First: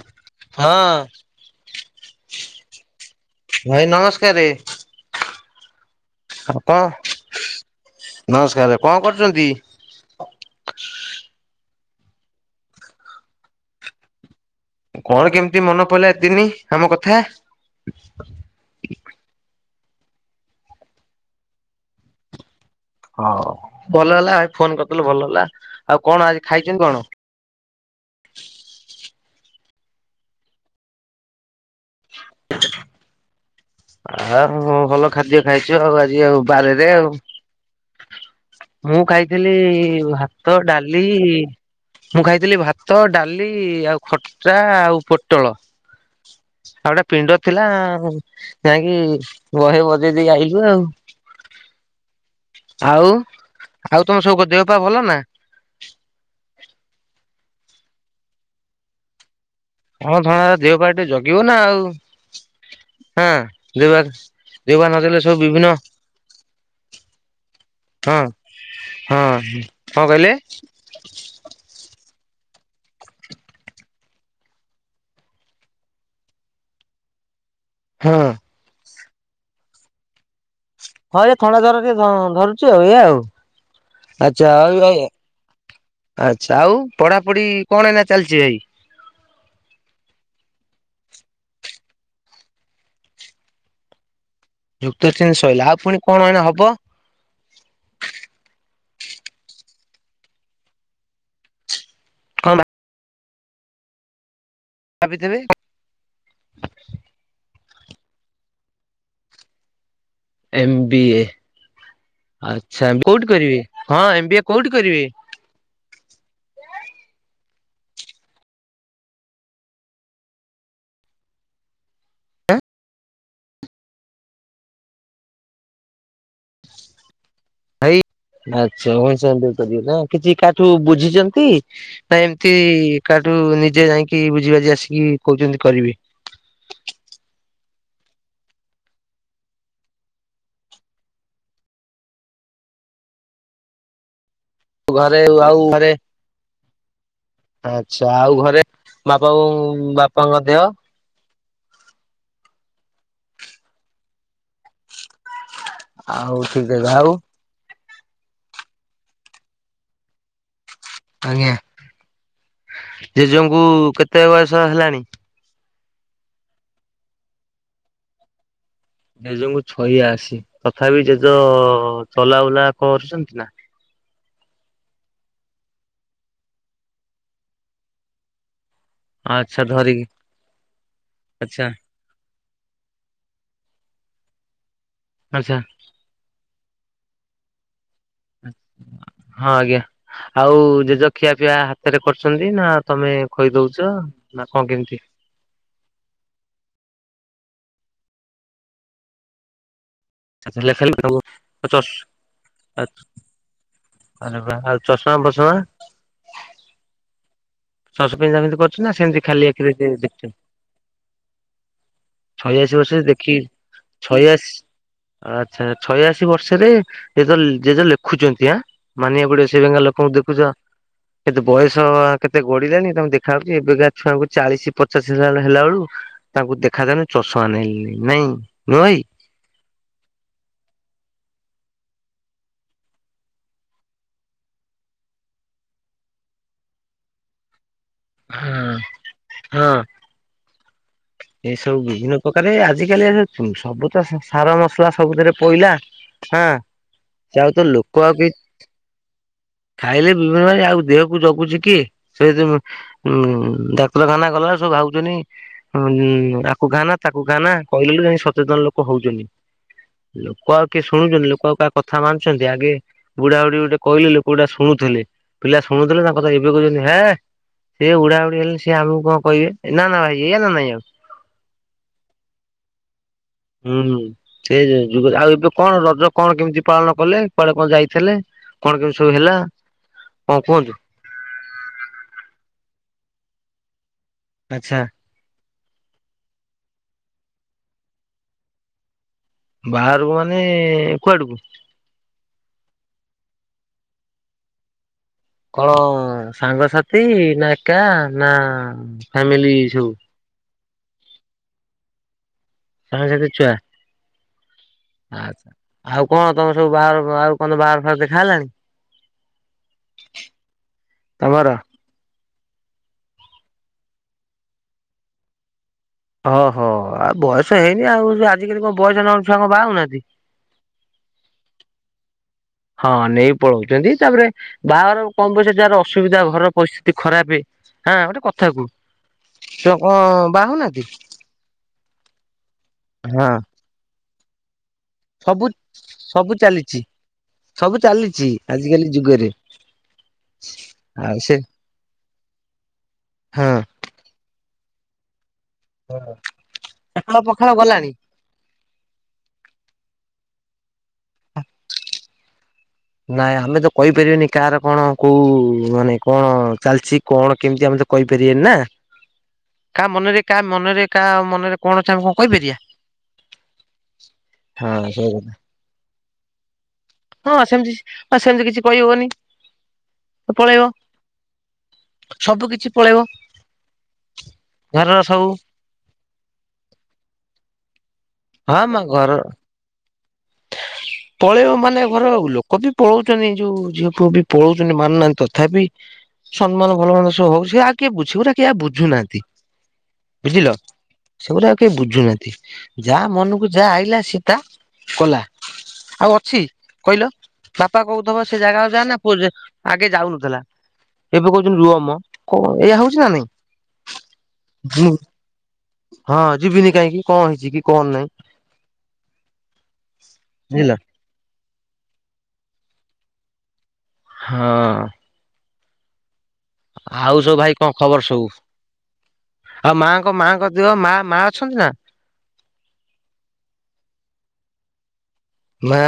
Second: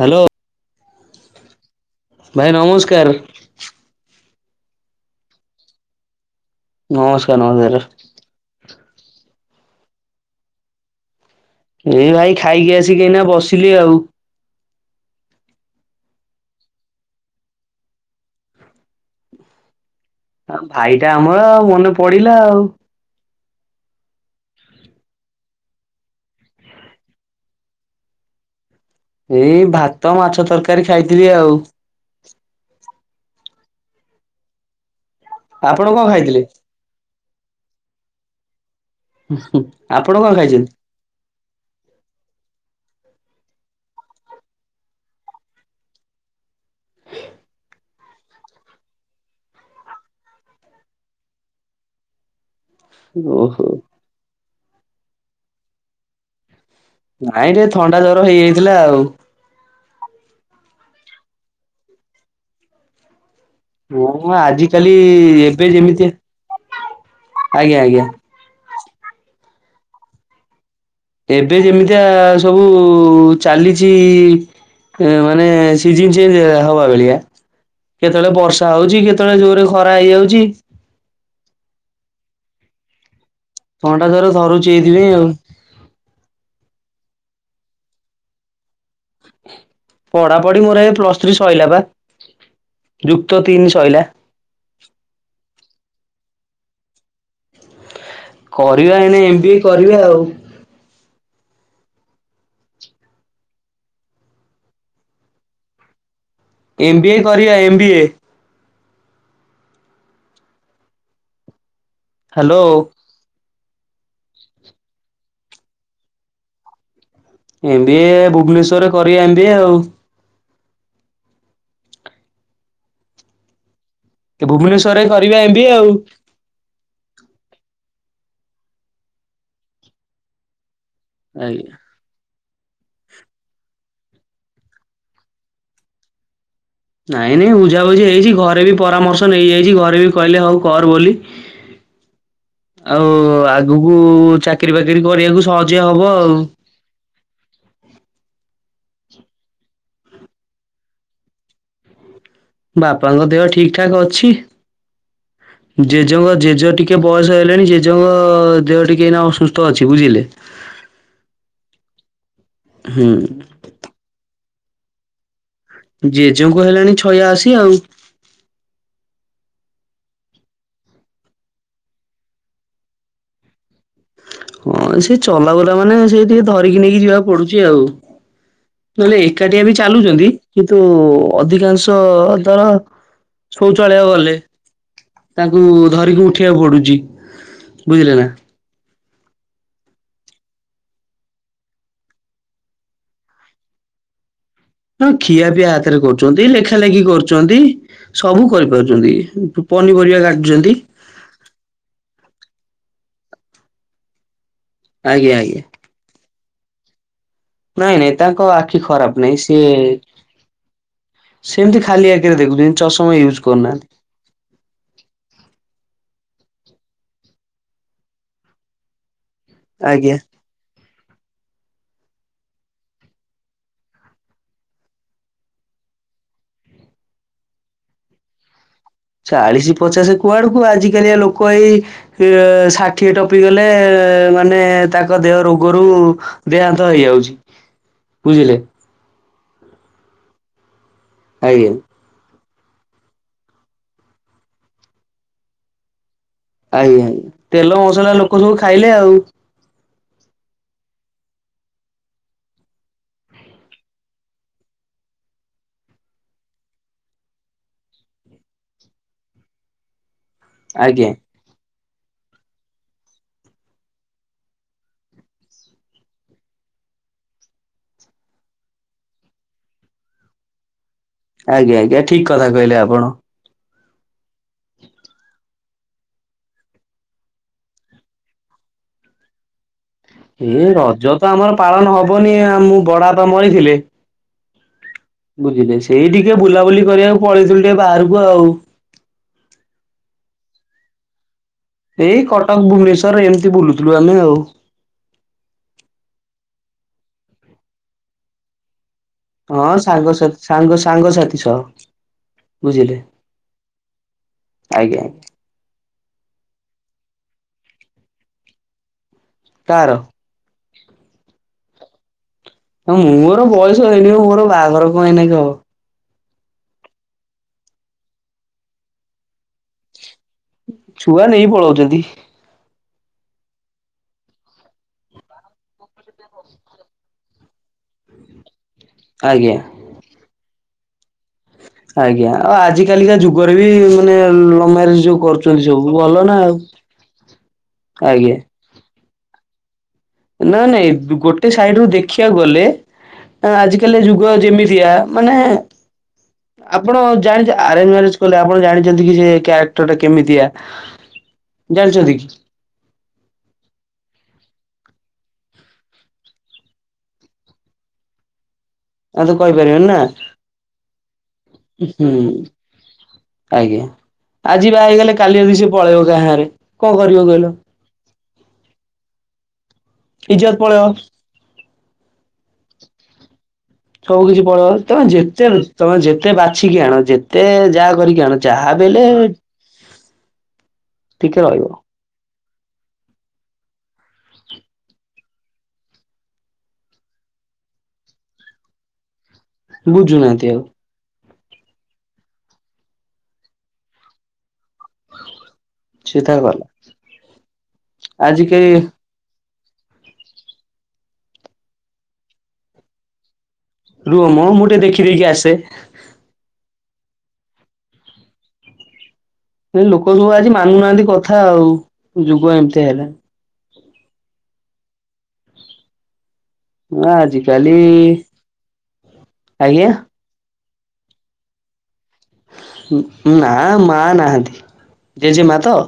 Hello ଭାଇ ନମସ୍କାର। ଭାଇ ଆଉ କ ନମସ୍କାର ନମସ୍କାର ନମସ୍କାର। କଣ କରୁଛନ୍ତି? ଏଇ ଭାଇ ଖାଇକି ଆସିକିନା ବସିଲି ଆଉ। କଣ କେମିତି ମନ ପଡିଲା ଏ ଦିନି ଆମ କଥା? ଭାଇଟା ଆମର ଆଉ ମନେ ପଡିଲା ଆଉ। ହଁ ଭଲ ହେଲା ଭାଇ ଫୋନ କରିଦେଲୁ ଭଲ ହେଲା ଆଉ କଣ ଆଜି ଖାଇଛନ୍ତି କଣ? ଏଇ ଭାତ ମାଛ ତରକାରୀ ଖାଇଥିଲି ଆଉ। ଆ ଭଲ ଖାଦ୍ୟ ଖାଇଛୁ ଆପଣ ଆଉ କଣ ଆଜି ଖାଇଥିଲେ ଆଉ ବାରରେ ଆଉ । ମୁଁ ଖାଇଥିଲି ଆପଣ କଣ ଭାତ ଖାଇଛନ୍ତି ଡାଲି ମୁଁ ଖାଇଥିଲି ଭାତ । ଡାଲି ଆଉ ଖଟା ଆଉ ପୋଟଳ । ଆଉ ଗୋଟା ପିଣ୍ଡ ଥିଲା ଆଉ ଯାଇକି ବହେ ବଜେଇ ଦେଇ ଆଇଲି ଆଉ । [inaudible] ଆଉ ଓହୋ ଆଉ ତମ ସବୁ ଦେହ ପା ଭଲ ନା? ନାଇଁ ଟିକେ ଥଣ୍ଡା ଜର ହେଇଯାଇଥିଲା ଆଉ। କ ଥଣ୍ଡା ଜର ଦେହ ପା ଟିକେ ଜଗିବ ନା ଆଉ ହଁ। ଦେହ ପା ହଁ ଦେହବପା ଆଜିକାଲି ନ କହିଲେ ସବୁ ଏବେ ବିଭିନ୍ନ ଯେମିତି ଆଜ୍ଞା ଆଜ୍ଞା । ହଁ ହଁ, କଣ କହିଲେ? ଏବେ ଯେମିତିଆ ସବୁ ଚାଲିଛି। ମାନେ ସିଜିନ ଚେଞ୍ଜ ହେଲା ହବା ଭେଳିଆ। ହଁ। କେତେବେଳେ ବର୍ଷା ହଉଛି, କେତେବେଳେ ଜୋରେ ଖରା ହେଇଯାଉଛି। ହଁ, ଏ ଥଣ୍ଡା ଜର ଟିକେ ଧ ଧରୁଛି ଆଉ ଏଇଆ ଆଉ। ଥଣ୍ଡା ଜର ଆଛା ଧରୁଛି ଆଉ ଏ ଏଇଥିପାଇଁ ଆଉ। ଆଛା ଆଉ ପଢା। ପଡି କଣ ଏଇନା ଚାଲିଛି ଭାଇ। ପଢା ପଢି ମୋର ଏ ପ୍ଲସ ଥ୍ରୀ ସଇଲା ବା। ଯୁକ୍ତ ତିନି ସଇଲା। ଯୁକ୍ତ ତିନ ଶଇଲା ଆଉ ପୁଣି କଣ ଏଇନା ହବ। କରିବା ଏଇନା ଏମ ବି ଏ କରିବା ଆଉ। ହଁ ବା। ଭାବି ଥେବେ। ଏମ ବି ଏ କରିବା M B A. M B A hello ଆଛା କୋଉଠି କରିବେ । ହଁ ଏମ ବି ଏ କୋଉଠି କରିବେ । ଏମ ବି ଏ ଭୁବନେଶ୍ୱର ରେ କରିବା ଏମ ବି ଏ ଆଉ। ଭୁବନେଶ୍ଵର ରେ କରିବା ଏମ ବି ଏ ଆଉ। ହାଇ ଆଚ୍ଛା ଭୋନଶ୍ୱରରେ କରିବେ ନା କିଛି କାଠୁ ବୁଝ। ବୁଝୀଛନ୍ତି ଆଜ୍ଞା ନା ଏମତି କାଠୁ ନିଜେ ଯାଇକି। କି ବୁଝି ବାଝୀ ଆସିକି କହୁଛନ୍ତି କରିବେ। ନାଇଁ ନାଇଁ ବୁଝାବୁଝି ହେଇଛି, ଘରେ ବି ପରାମର୍ଶ ନେଇଯାଇଛି ଘରେ ବି କହିଲେ ହଉ କର ବୋଲି। ଆଉ ଆଗକୁ ଚାକି ଚାକିରି ବାକିରି ଘରେ କରିବାକୁ ଆଉ ସହଜିଆ ଘରେ ହବ ଆଉ। ଆଚ୍ଛା ଆଉ ଘରେ ବାପା ବୋଉ ବାପାଙ୍କ ଦେହ। ବାପାଙ୍କ ଦେହ ଠିକ ଠାକ ଅଛି। ଜେଜେଙ୍କ ଆଉ ଠିକ ଜେଜ ଅଛି ଟିକେ ଆଉ ବୟସ ହେଲେଣି ଜେ ଜେଜ ଙ୍କ ଦେହ ଟିକେ ଏଇନା ଅସୁସ୍ଥ ଅଛି ବୁଝିଲେ। ଆଜ୍ଞା, ହୁଁ। ଜେଜଙ୍କୁ କେତେ ବୟସ ହେଲାଣି? ଜେଯେଙ୍କୁ ବା ହେଲାଣି ଛୟାଅଶୀ ଆଉ। ଯେଜ ଙ୍କୁ ଛଇଆ ଅସି ତଥାପି ଜେଜ ଚଲାବୁଲା କରୁଛନ୍ତି ନା? ହଁ ସେ ଚଲା ବୁଲା ମାନେ ସେଇ ଟିକେ ଧରିକି ନେଇକି ଯିବାକୁ ପଡୁଛି ଆଉ। ନଏଲେ ଆଚ୍ଛା ଏକାଟିଆ ବି ଧରିକି ଚାଲୁଛନ୍ତି କିନ୍ତୁ ଆଚ୍ଛା ଅଧିକାଂଶ ଥର ଶୌଚାଳୟ ଗଲେ ଆଚ୍ଛା। ତାଙ୍କୁ ଧରିକି ଉଠ ଉଠେଇଆକୁ ପଡୁଛି ବୁଝିଲେ ନା। ହଁ ଆଜ୍ଞା। ଆଉ ଜେଜ ଖିଆ ପିଆ ହାତରେ କରୁଛନ୍ତି, ନା ତମେ ଖୋଇଦଉଛ? ନା କଣ କେମିତି ହଁ, ଖିଆ ପିଆ ହାତରେ କରୁଛନ୍ତି ଲେଖା ଲେଖି କରୁଛନ୍ତି ସବୁ କରିପାରୁଛନ୍ତି। ପନିପରିବା ଆଛା କାଟୁଛନ୍ତି ଲେଖା ଲେଖି ସବୁ [unintelligible] ଚଶ୍ ଆଛା ଆରେବା ଆଉ ଚଷମା ଆଜ୍ଞା ବଷମା। ଆଜ୍ଞା। ନାଇଁ ନାଇଁ ଚସ ତାଙ୍କ ପିନ୍ଧାପିନ୍ଧି ଆଖି କରୁଛନ୍ତି ନା ଖରାପ ସେମିତି ନାହିଁ ଖାଲି ସିଏ ଆଖିରେ ଦେଖୁଛନ୍ତି । ସେମିତି ଖାଲି ଆଖିରେ ଦେଖୁଛନ୍ତି ଛୟାଅଶି ବର୍ଷର ଚଷମା ଦେଖି ୟୁଜ୍ କରୁନାହାନ୍ତି ଛୟାଶ୍ ଆଚ୍ଛା ଛୟଅଶି ବର୍ଷରେ ଏ ତ ଯ ଜେଜ ଲେଖୁଛନ୍ତି ଆଁ ମାନିବାକୁ ପଡ଼ିବ। ସେ ଭ ଆଜ୍ଞା। ଲୋକଙ୍କୁ ଦେଖୁଛ, କେତେ ବୟସ କେତେ ଏତେ ଗଡିଲାଣି ତଙ୍କୁେ ଦେଖାାଯାଉଉଛି ଏବେ ଗାଛୁଆଙ୍କୁ ଚାଳିଶ ପଚାଶିଲା ହେଲା ବଳ ତାଙ୍କୁ ଦେଖାଯାଉନି ୁଆେଇ ନାଇଁ। ନୁହଁ ଭାଇ। ଚାଳିଶି ପଚାଶ କୁଆଡକୁ ଆଜିିକାଲିଆ ଲୋକ କଣ ଏଇ ଷାଠିଏ ଟପି ଗଲେ ମାନେ ତାଙ୍କ ଦେହ ରୋଗରୁ ଦେହାନ୍ତ ହେଇଯାଉଛି ବୁଝିଲେ ହଁ ହଁ। ଏଇ ଆଜ୍ଞା ଆଜ୍ଞା ସବୁ ବିଭିନ୍ନ ଆରେ ଆଜିକାଲି ସବୁ ତ ସାର ମସଲା ସବୁଥିରେ ପଇଲା ହଁ ଆଜ୍ଞା ସେ ଆଉ ତ ତେଲ ଆଉ ମସଲା କେହି ଲୋକ ସବୁ ଖାଇଲେ ଆଉ। ଖାଇଲେ ବିଭିନ୍ନ ଆଉ ଦେହକୁ ଜଗୁଛି କି ସେ ଉଁ ଡାକ୍ତରଖାନା ଗଲା ସବୁ ଭାବୁଛନ୍ତି ଆକୁ ଖାନା ତାକୁ ଖାନା କହିଲେ ଯାଇ ସଚେତନ ଲୋକ ହୋଉଛନ୍ତି। ଲୋକ ଆଉ କିଏ ଆଜ୍ଞା ଶୁଣୁଛନ୍ତି ଲୋକ ଆଉ କାହା କଥା ମାନୁଛନ୍ତି ଆଗେ ବୁଢା ବୁଢୀ ଗୋଟେ କହିଲେ ଲୋକ ଗୁଢା ଶୁଣୁଥିଲେ ପିଲା ଶୁଣୁଥିଲେ ତାଙ୍କ କଥା ଏବେ ହେଁ ସ ସେଏ ଉଡା ଉଡି ହେଲେ ସିଏ ଆମକୁ କଣ କହିବେ ନା ନା ଭାଇ ଏଇା ନା ନାଇଁ। ଆଉ ଆଜ୍ଞା ଆଜ୍ଞା ଠିକ କଥା କହିଲେ ଆପଣ। ହୁଁ ସେଇ ଆଉ ଏବେ କଣ ରଜ କଣ କେମିତି ପାଳନ କଲେ କୁଆଡେ କୁଆଡେ ଯାଇଥିଲେ? କଣ କେମିତି ସବୁ ହେଲା? କଣ ଏ କୁହନ୍ତୁ ରଜ ତ ଆମର ପାଳନ ହବନି ମୁଁ ବଡ ବାପା ମରିଥିଲେ ଆଚ୍ଛା। ବୁଝିଲି ସେଇ ଟିକେ ବୁଲାବୁଲି କରିବାକୁ ପଳେଇଥିଲୁ ଟିକେ ବାହାରକୁ ଆଉ। ବାହାରକୁ ମାନେ କୁଆଡକୁ? ଏଇ କଟକ ଭୁବନେଶ୍ୱର ଏମିତି ବୁଲୁଥିଲୁ ଆମେ ଆଉ। କଣ ସାଙ୍ଗସାଥୀ ନା ଏକା ନା? ଫ୍ୟାମିଲି ହଁ ସବୁ? ସାଙ୍ଗସଥୀ ସାଙ୍ଗ ସାଙ୍ଗସାଥୀ ସହ। ବୁଝିଲେ ସାଙ୍ଗସାଥୀ ଛୁଆ। ଆଜ୍ଞା। ଆଚ୍ଛା। ଆଉ କଣ ତମର ସବୁ ବାହାଘର ଆଉ କଣ ବାହାଘର ଫାଘର ଦେଖା ହେଲାଣି? କାହାର? [unintelligible] ମୋର ବୟସ ହେଇନି ମୋର ବାହାଘର କଣ ଏନାକି ହବ। ଓଁହୋ ଆଉ ବୟସ ହେଇନି ଆଉ ଆଜିକାଲି କଣ ବୟସ ନ ଛୁଆଙ୍କ ବାହା ହଉନାହାନ୍ତି। ଛୁଆ ନେଇ ପଳଉଛନ୍ତି। ହଁ ନେଇ ପଳଉଛନ୍ତି ତାପରେ ବାହାଘର କମ୍ ପଇସା ଯାହାର ଅସୁବିଧା ଘର ପରିସ୍ଥିତି ଖରାପ ହଁ ଗୋଟେ କଥା କୁହ ଆଜ୍ଞା। ସେ କଣ ବା ହଉନାହାନ୍ତି? ଆଜ୍ଞା ଆଉ ଆଜି କାଲି କା ହଁ ଯୁଗରେ ବି ମାନେ ମ୍ୟାରେଜ ଯୋଉ ସବୁ କରୁଛନ୍ତି ଭଲ ନା ସବୁ ଆଉ। ଚାଲିଛି ସବୁ ଚାଲିଛି ଆଜିକାଲି ଯୁଗରେ। [inaudible] ନାଇ ନାଇଁ ଆଉ ସେ ଗୋଟେ ସାଇଡ ରୁ ଦେଖିବାକୁ ଗଲେ ହଁ ଆଜିକାଲି ଯୁଗ ଯେମିତି ମାନେ ଆପଣ ପଖାଳ ପଖାଳ ଜାଣିଛନ୍ତି ଗଲାଣି। ଅରେଞ୍ଜ ମ୍ୟାରେଜ କଲେ ଆପଣ ଜାଣିଛନ୍ତି କି ସେ କ୍ୟାରେକ୍ଟର ଟା କେମିତିଆ ଜାଣିଛନ୍ତି କି? ନାଇଁ ଆମେ ତ କହିପାରିବନି କାହାର କଣ କୋଉ ମାନେ କଣ ଚାଲିଛି କଣ କେମିତି ଆମେ କହିପାରିବାନି ନା ଆଉ ତ କହିପାରିବେନି କାହା ନା ମନରେ କାହା ମନରେ କାହା ମନରେ କଣ ଅଛି ଆମେ କଣ ହୁଁ କହିପାରିବା। ଆଜ୍ଞା ଆଜି ବା ହଁ ବହା ସେଇ ହେଇଗଲେ କଥା। କାଲି ଯଦି ସେ ପଳେଇବ କା ସାଙ୍ଗରେ କଣ କରିବ ହଁ କହିଲ। ସେମିତି ସେମିତି କିଛି କହିହବନି ପଳେଇବ। ସବୁ କିଛି ପଳେଇବ। ସବୁ କିଛି ପକେଇବ ମାନେ ଘରର ତମେ ସବୁ ଯେତେ ତମେ ଯେତେ ବାଛିକି ଆଣ ଯେତେ ଯାହା କରିକି ଆଣ ହଁ ଯାହା ମା ବି ହେଲେ ଘର ଟିକେ ପଳେଇବ ରହିବ ମାନେ ଘର ଲୋକ ପୁଅ ପଳଉଛନ୍ତି ଯୋଉ ଝିଅପୁଅ ବି ପଳଉଛନ୍ତି ମାନୁନାହାନ୍ତି ତଥାପି ସମ୍ମାନ ଭଲ ମାନ ସହ ହଉଛି ଆଉ କିଏ ବୁଝିବ ଯେ କିଏ ଆଉ ବୁଝୁନାହାନ୍ତି। ବୁଝୁ ନାହାନ୍ତି ଆଉ। ସେଗୁଡା ଆଉ କେହି ବୁଝୁନାହାନ୍ତି ଯାହା ମନକୁ ଯାହା ଆଇଲା ସୀତା କଲା ଆଉ ସେ ତାର ଅଛି ଗଲା କହିଲ ବାପା କହୁଥବ ସେ ଆଜି ଜାଗା ଆ କେହି ଯାଆ ନା ପୁଅ ଯ ଆଗେ ଯାଉନଥିଲା ଏବେ କହୁଛନ୍ତି ରୁହ ମ କଣ ଏହା ହଉଛି ନା ନାଇଁ। ରୁହ ମ ମୁଁ ଟିକେ ହମ୍ମ ଦେଖିଦେଇକି ଆସେ ହଁ ଯିବିନି କାହିଁକି। କଣ ହେଇଛି କି କଣ ନାହି? ଏ ଲୋକ ସବୁ ଆଜି ମାନୁନାହାନ୍ତି କଥା ଆଉ ଯୁଗ ଏମିତି ହେଲା। ହଁ ଆଉ ସବୁ ଭାଇ କଣ ଆଜିକାଲି ଖବର ସବୁ ଆଉ ଆଜ୍ଞା ମାଆଙ୍କ ମାଙ୍କ ଝିଅ ମା ମା ଅଛନ୍ତି ନା? ନା ମା ନାହାନ୍ତି ଜେଜେମା ତ? ମା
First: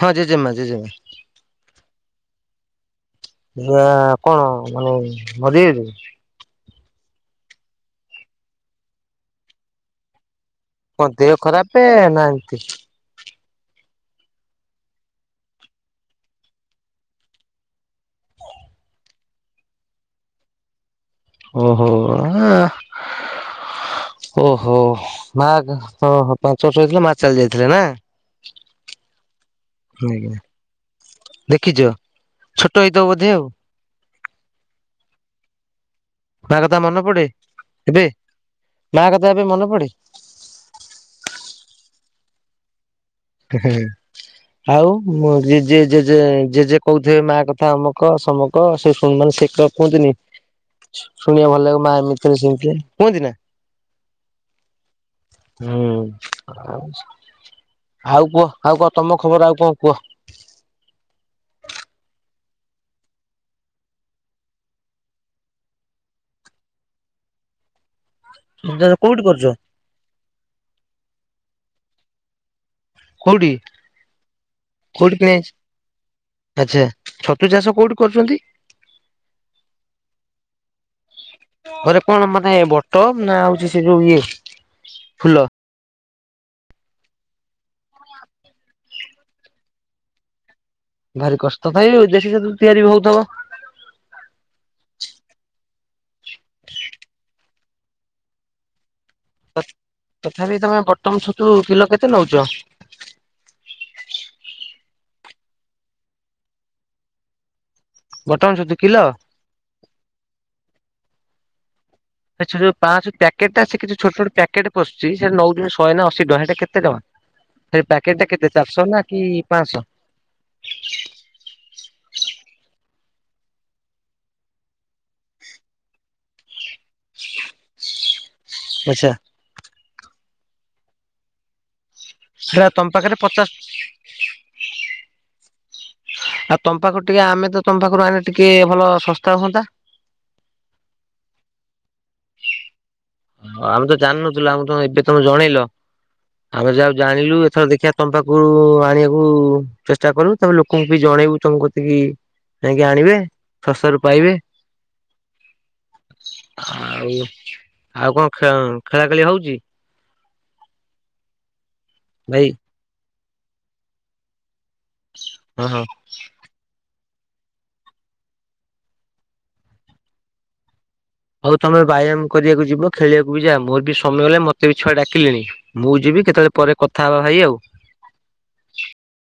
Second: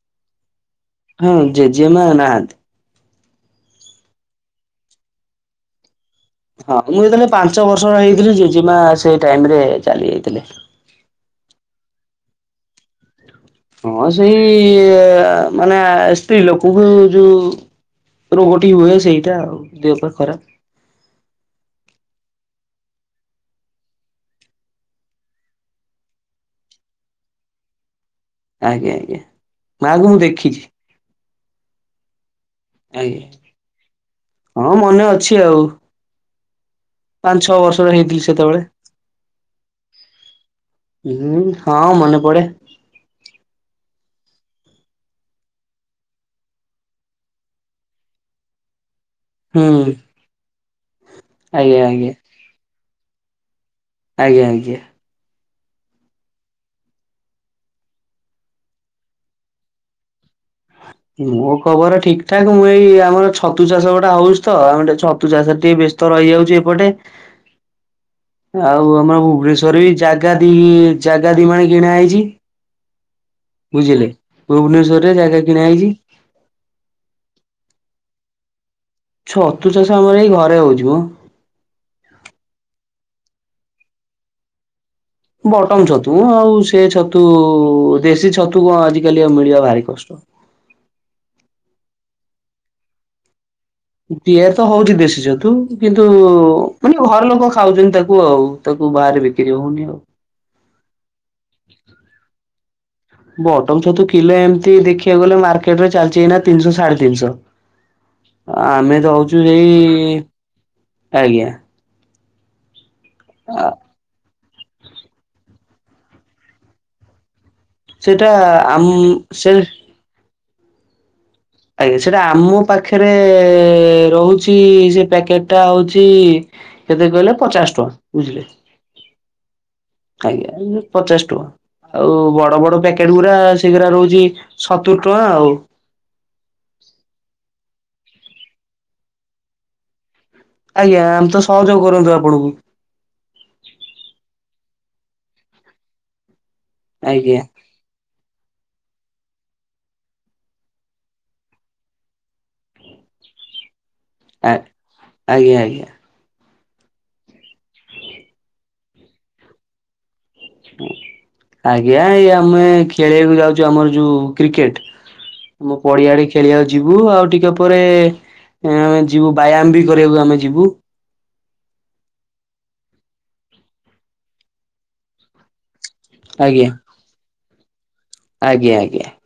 ହଁ ଜେଜେମା ଜେଜେମା। ହଁ ଜେଜେମା ନାହାନ୍ତି। [unintelligible] ହଁ ମୁଁ ଯେତେବେଳେ ପାଞ୍ଚ ବର୍ଷର ର ହେଇଥିଲି ଜେଜେମା ସେଇ ଟାଇମ ରେ ଚାଲି ଯାଇଥିଲେ। କଣ ଦେହ ଖରାପେ ନା ଏନ୍ତି ହଁ ସେଇ ମାନେ ସ୍ତ୍ରୀ ଲୋକଙ୍କୁ ଯୋଉ ରୋଗଟି ହୁଏ ସେଇଟା ଆଉ ଦେହ ପା ଖରାପ ଓହୋ ଆଁ। ଓହୋ ମା ହ ହୋ ପାଞ୍ଚ ବର୍ଷ ହେଇଥିଲେ ମା ଚାଲି ଯାଇଥିଲା ନା। ଆଜ୍ଞା ଆଜ୍ଞା ମାକୁ ମୁଁ ଦେଖିଛି। ଦେଖିଛ? ଛୋଟ ହେଇଥିବ ବୋଧେ ଆଉ। ଆଜ୍ଞା ହଁ ମନେ ଅଛି ଆଉ। ମା କଥା ମନେ ପଡେ ପାଞ୍ଚ ଛଅ ବର୍ଷର ଏବେ ହେଇଥିଲି ସେତେବେଳେ। ମା କଥା ଏବେ ମନେ ପଡେ? ହୁଁ ହଁ ମନେ ପଡେ। ହୁଁ। ଆଉ ମ ଜେ ଜେ ଜେଜେ କହୁଥିବେ ମା କଥା ଅମକ ସମକ ସେ ସେମାନେ ସେ କ ହୁଁ କୁହନ୍ତିନି ଶୁଣିବା ଭଲ ଆଜ୍ଞା ଲାଗିବ ମା ଆଜ୍ଞା ଏମିତି ସେମିତି କୁହନ୍ତି ନା। ଆଜ୍ଞା ଆଜ୍ଞା। ହୁଁ ଆ ଆଉ କୁହ ଆଉ କୁହ ତମ ଖବର ଆଉ କଣ କୁହ? ମୋ ଖବର ଠିକ ଠାକ ମୁଁ ଏଇ ଆମର ଛତୁ ଚାଷ ଗୋଟା ହଉଛି ତ ଆମେ ଟିକେ ଛତୁ ଚାଷ ଟିକେ ବେଶୀ ବ୍ୟସ୍ତ ରହିଯାଉଛି ଏପଟେ ଆଉ ଆମ କୋଉଠି କରୁଛ ଭୁବନେଶ୍ୱର ବି ଜାଗା ଦି ଜାଗା ଦି ମାଣେ କିଣା ହେଇଛି। କୋଉଠି ବୁଝିଲେ ଭୁବନେଶ୍ୱର ରେ ଜାଗା କିଣା ହେଇଛି। ଆଚ୍ଛା ଛତୁ ଚାଷ କୋଉଠି କରୁଛନ୍ତି? ଛତୁ ଚାଷ ଆମର ଏଇ ଘରେ ହଉଚି ମ। ତମ୍ ନା ଆଉଛି ସେ ଯୋଉ ଇଏ ଫୁଲ ବଟନ ଛତୁ। ତୁ ଆଉ ସେ ଛତୁ ଦେଶୀ ଛତୁ କଣ ଆଜିକାଲି ଆଉ ମିଳିବା ଭାରି କଷ୍ଟ। ଭାରି କଷ୍ଟ ଥାଏ ଆଉ ଦେଶୀ ଛତୁ ତିଆରି ବି ହଉ ଥବ। ପିଆ ତ ହଉଛି ଦେଶୀ ଛତୁ କିନ୍ତୁ ମାନେ ଘର ଲୋକ ଖାଉଛନ୍ତି ତାକୁ ଆଉ ତାକୁ ବାହାର ବିକ୍ରି ହଉନି ଆଉ। ତଥାପି ତମେ ବଟମ ଛତୁ କିଲୋ କେତେ ନଉଛ ବଟମ ଛତୁ କିଲେ ଏମତି ଏ ଦେଖିବାକୁ ଗଲେ ମାର୍କେଟ ରେ ଚାଲିଛି ଏଇନା ତିନିଶହ ସାଢେତିନିଶହ। ବଟମ ଛତୁ ଆମେ କିଲୋ ଯାଉଛୁ ସେଇ ଆଜ୍ଞା ଆଛା ଯଉ ପାଞ୍ଚ ପ୍ୟାକଟ ଟା ସେ କିଛି ଛୋଟ ଛୋଟ କିଛି ପ୍ୟାକ ିକଟେ ପଶୁଛି ସେଟା ନଉଛନ୍ତି ଶହେ ନା ଅଶୀ ଟଙ୍କା ସେଇଟା କେତେ ଟଙ୍କା। ସେ ପ୍ୟାକେଟ ଟା ସେଟା କେତେ ଆମ ଚାରିଶହ ନା କି ସେ ପାଁସହ। ଆଜ୍ଞା ସେଟା ଆମ ପାଖରେ ରହୁଛି ସେ ପ୍ୟାକେଟ ଟା ହଉଛି କେତେ କହିଲେ ପଚାଶ ଟଙ୍କା। ବୁଝିଲେ। ପଇସା ଆଜ୍ଞା ପଚାଶ ଟଙ୍କା। ଆଉ ବଡ ସେଟା ବଡ ତମ ପ୍ୟାକେଟ ପାଖରେ ଗୁଡା ପଚାଶ ସେଗଡା ରହୁଛି ସତୁରି ଟଙ୍କା ଆଉ। ଆଉ ତମ୍ ପାଖରୁ ଟିକେ ଆମେତ ତମ୍ ପାାଖରୁ ଆଣିଲେ ଟିକେ ଭଲ ଶସ୍ତା ହୁଅନ୍ତା। ଆଜ୍ଞା, ଆମେ ତ ସହଯୋଗ କରନ୍ତୁ, ଆପଣଙ୍କୁ। ହଁ ଆମେ ତ ଜାଣିନଥିଲୁ, ଆମକୁ ତ ଏବେ ତମେ ଜଣେଇଲ! ଆମେ ଯାହଉ ଜାଣିଲୁ, ଆଜ୍ଞା ଏଥର ଦେଖିବା ତମ ପାଖକୁ ଆଣିବାକୁ ଉ-ଉ ଚେଷ୍ଟା କରିବୁ। ତବେ ଲୋକଙ୍କୁ ବି ଜଣେଇବୁ ତମ କତିକି ଯାଇକି ଆଣିବେ। ଶସ୍ତାରୁ ପାଇବେ ଆ ଆଜ୍ଞା ଆଜ୍ଞା। ଆଉ ଆଉ କଣ ଖେଳ ଖେଳା ଖେଳି ହଉଛି? ଆଜ୍ଞା ଏଇ ଭାଇ ଆମେ ଖେଳିବାକୁ ଯାଉଛୁ ଆମର ଯୋଉ କ୍ରିକେଟ। ହଁ ମୁଁ ହଁ ପଡିଆ ଆଡେ ଖେଳିବାକୁ ଯିବି। ବୁ ଆଉ ଟିକେ ପରେ ଆମେ ଯିବୁ, ବ୍ୟାୟାମ ବି କରିବାକୁ ଆମେ ଯିବୁ। ହଉ ତମେ ବ୍ୟାୟାମ କରିବାକୁ ଯିବ। ଖେଳିବାକୁ ବି ଯା ମୋର ବି ସମୟ ଗଲାଣି, ମତେ ବି ଛୁଆ ଡାକିଲେଣି। ମୁଁ ଯିବି କେତେବେଳେ ଆଜ୍ଞା ପରେ କଥା ହବା ଭାଇ ଆଉ। ଆଜ୍ଞା ଆଜ୍ଞା।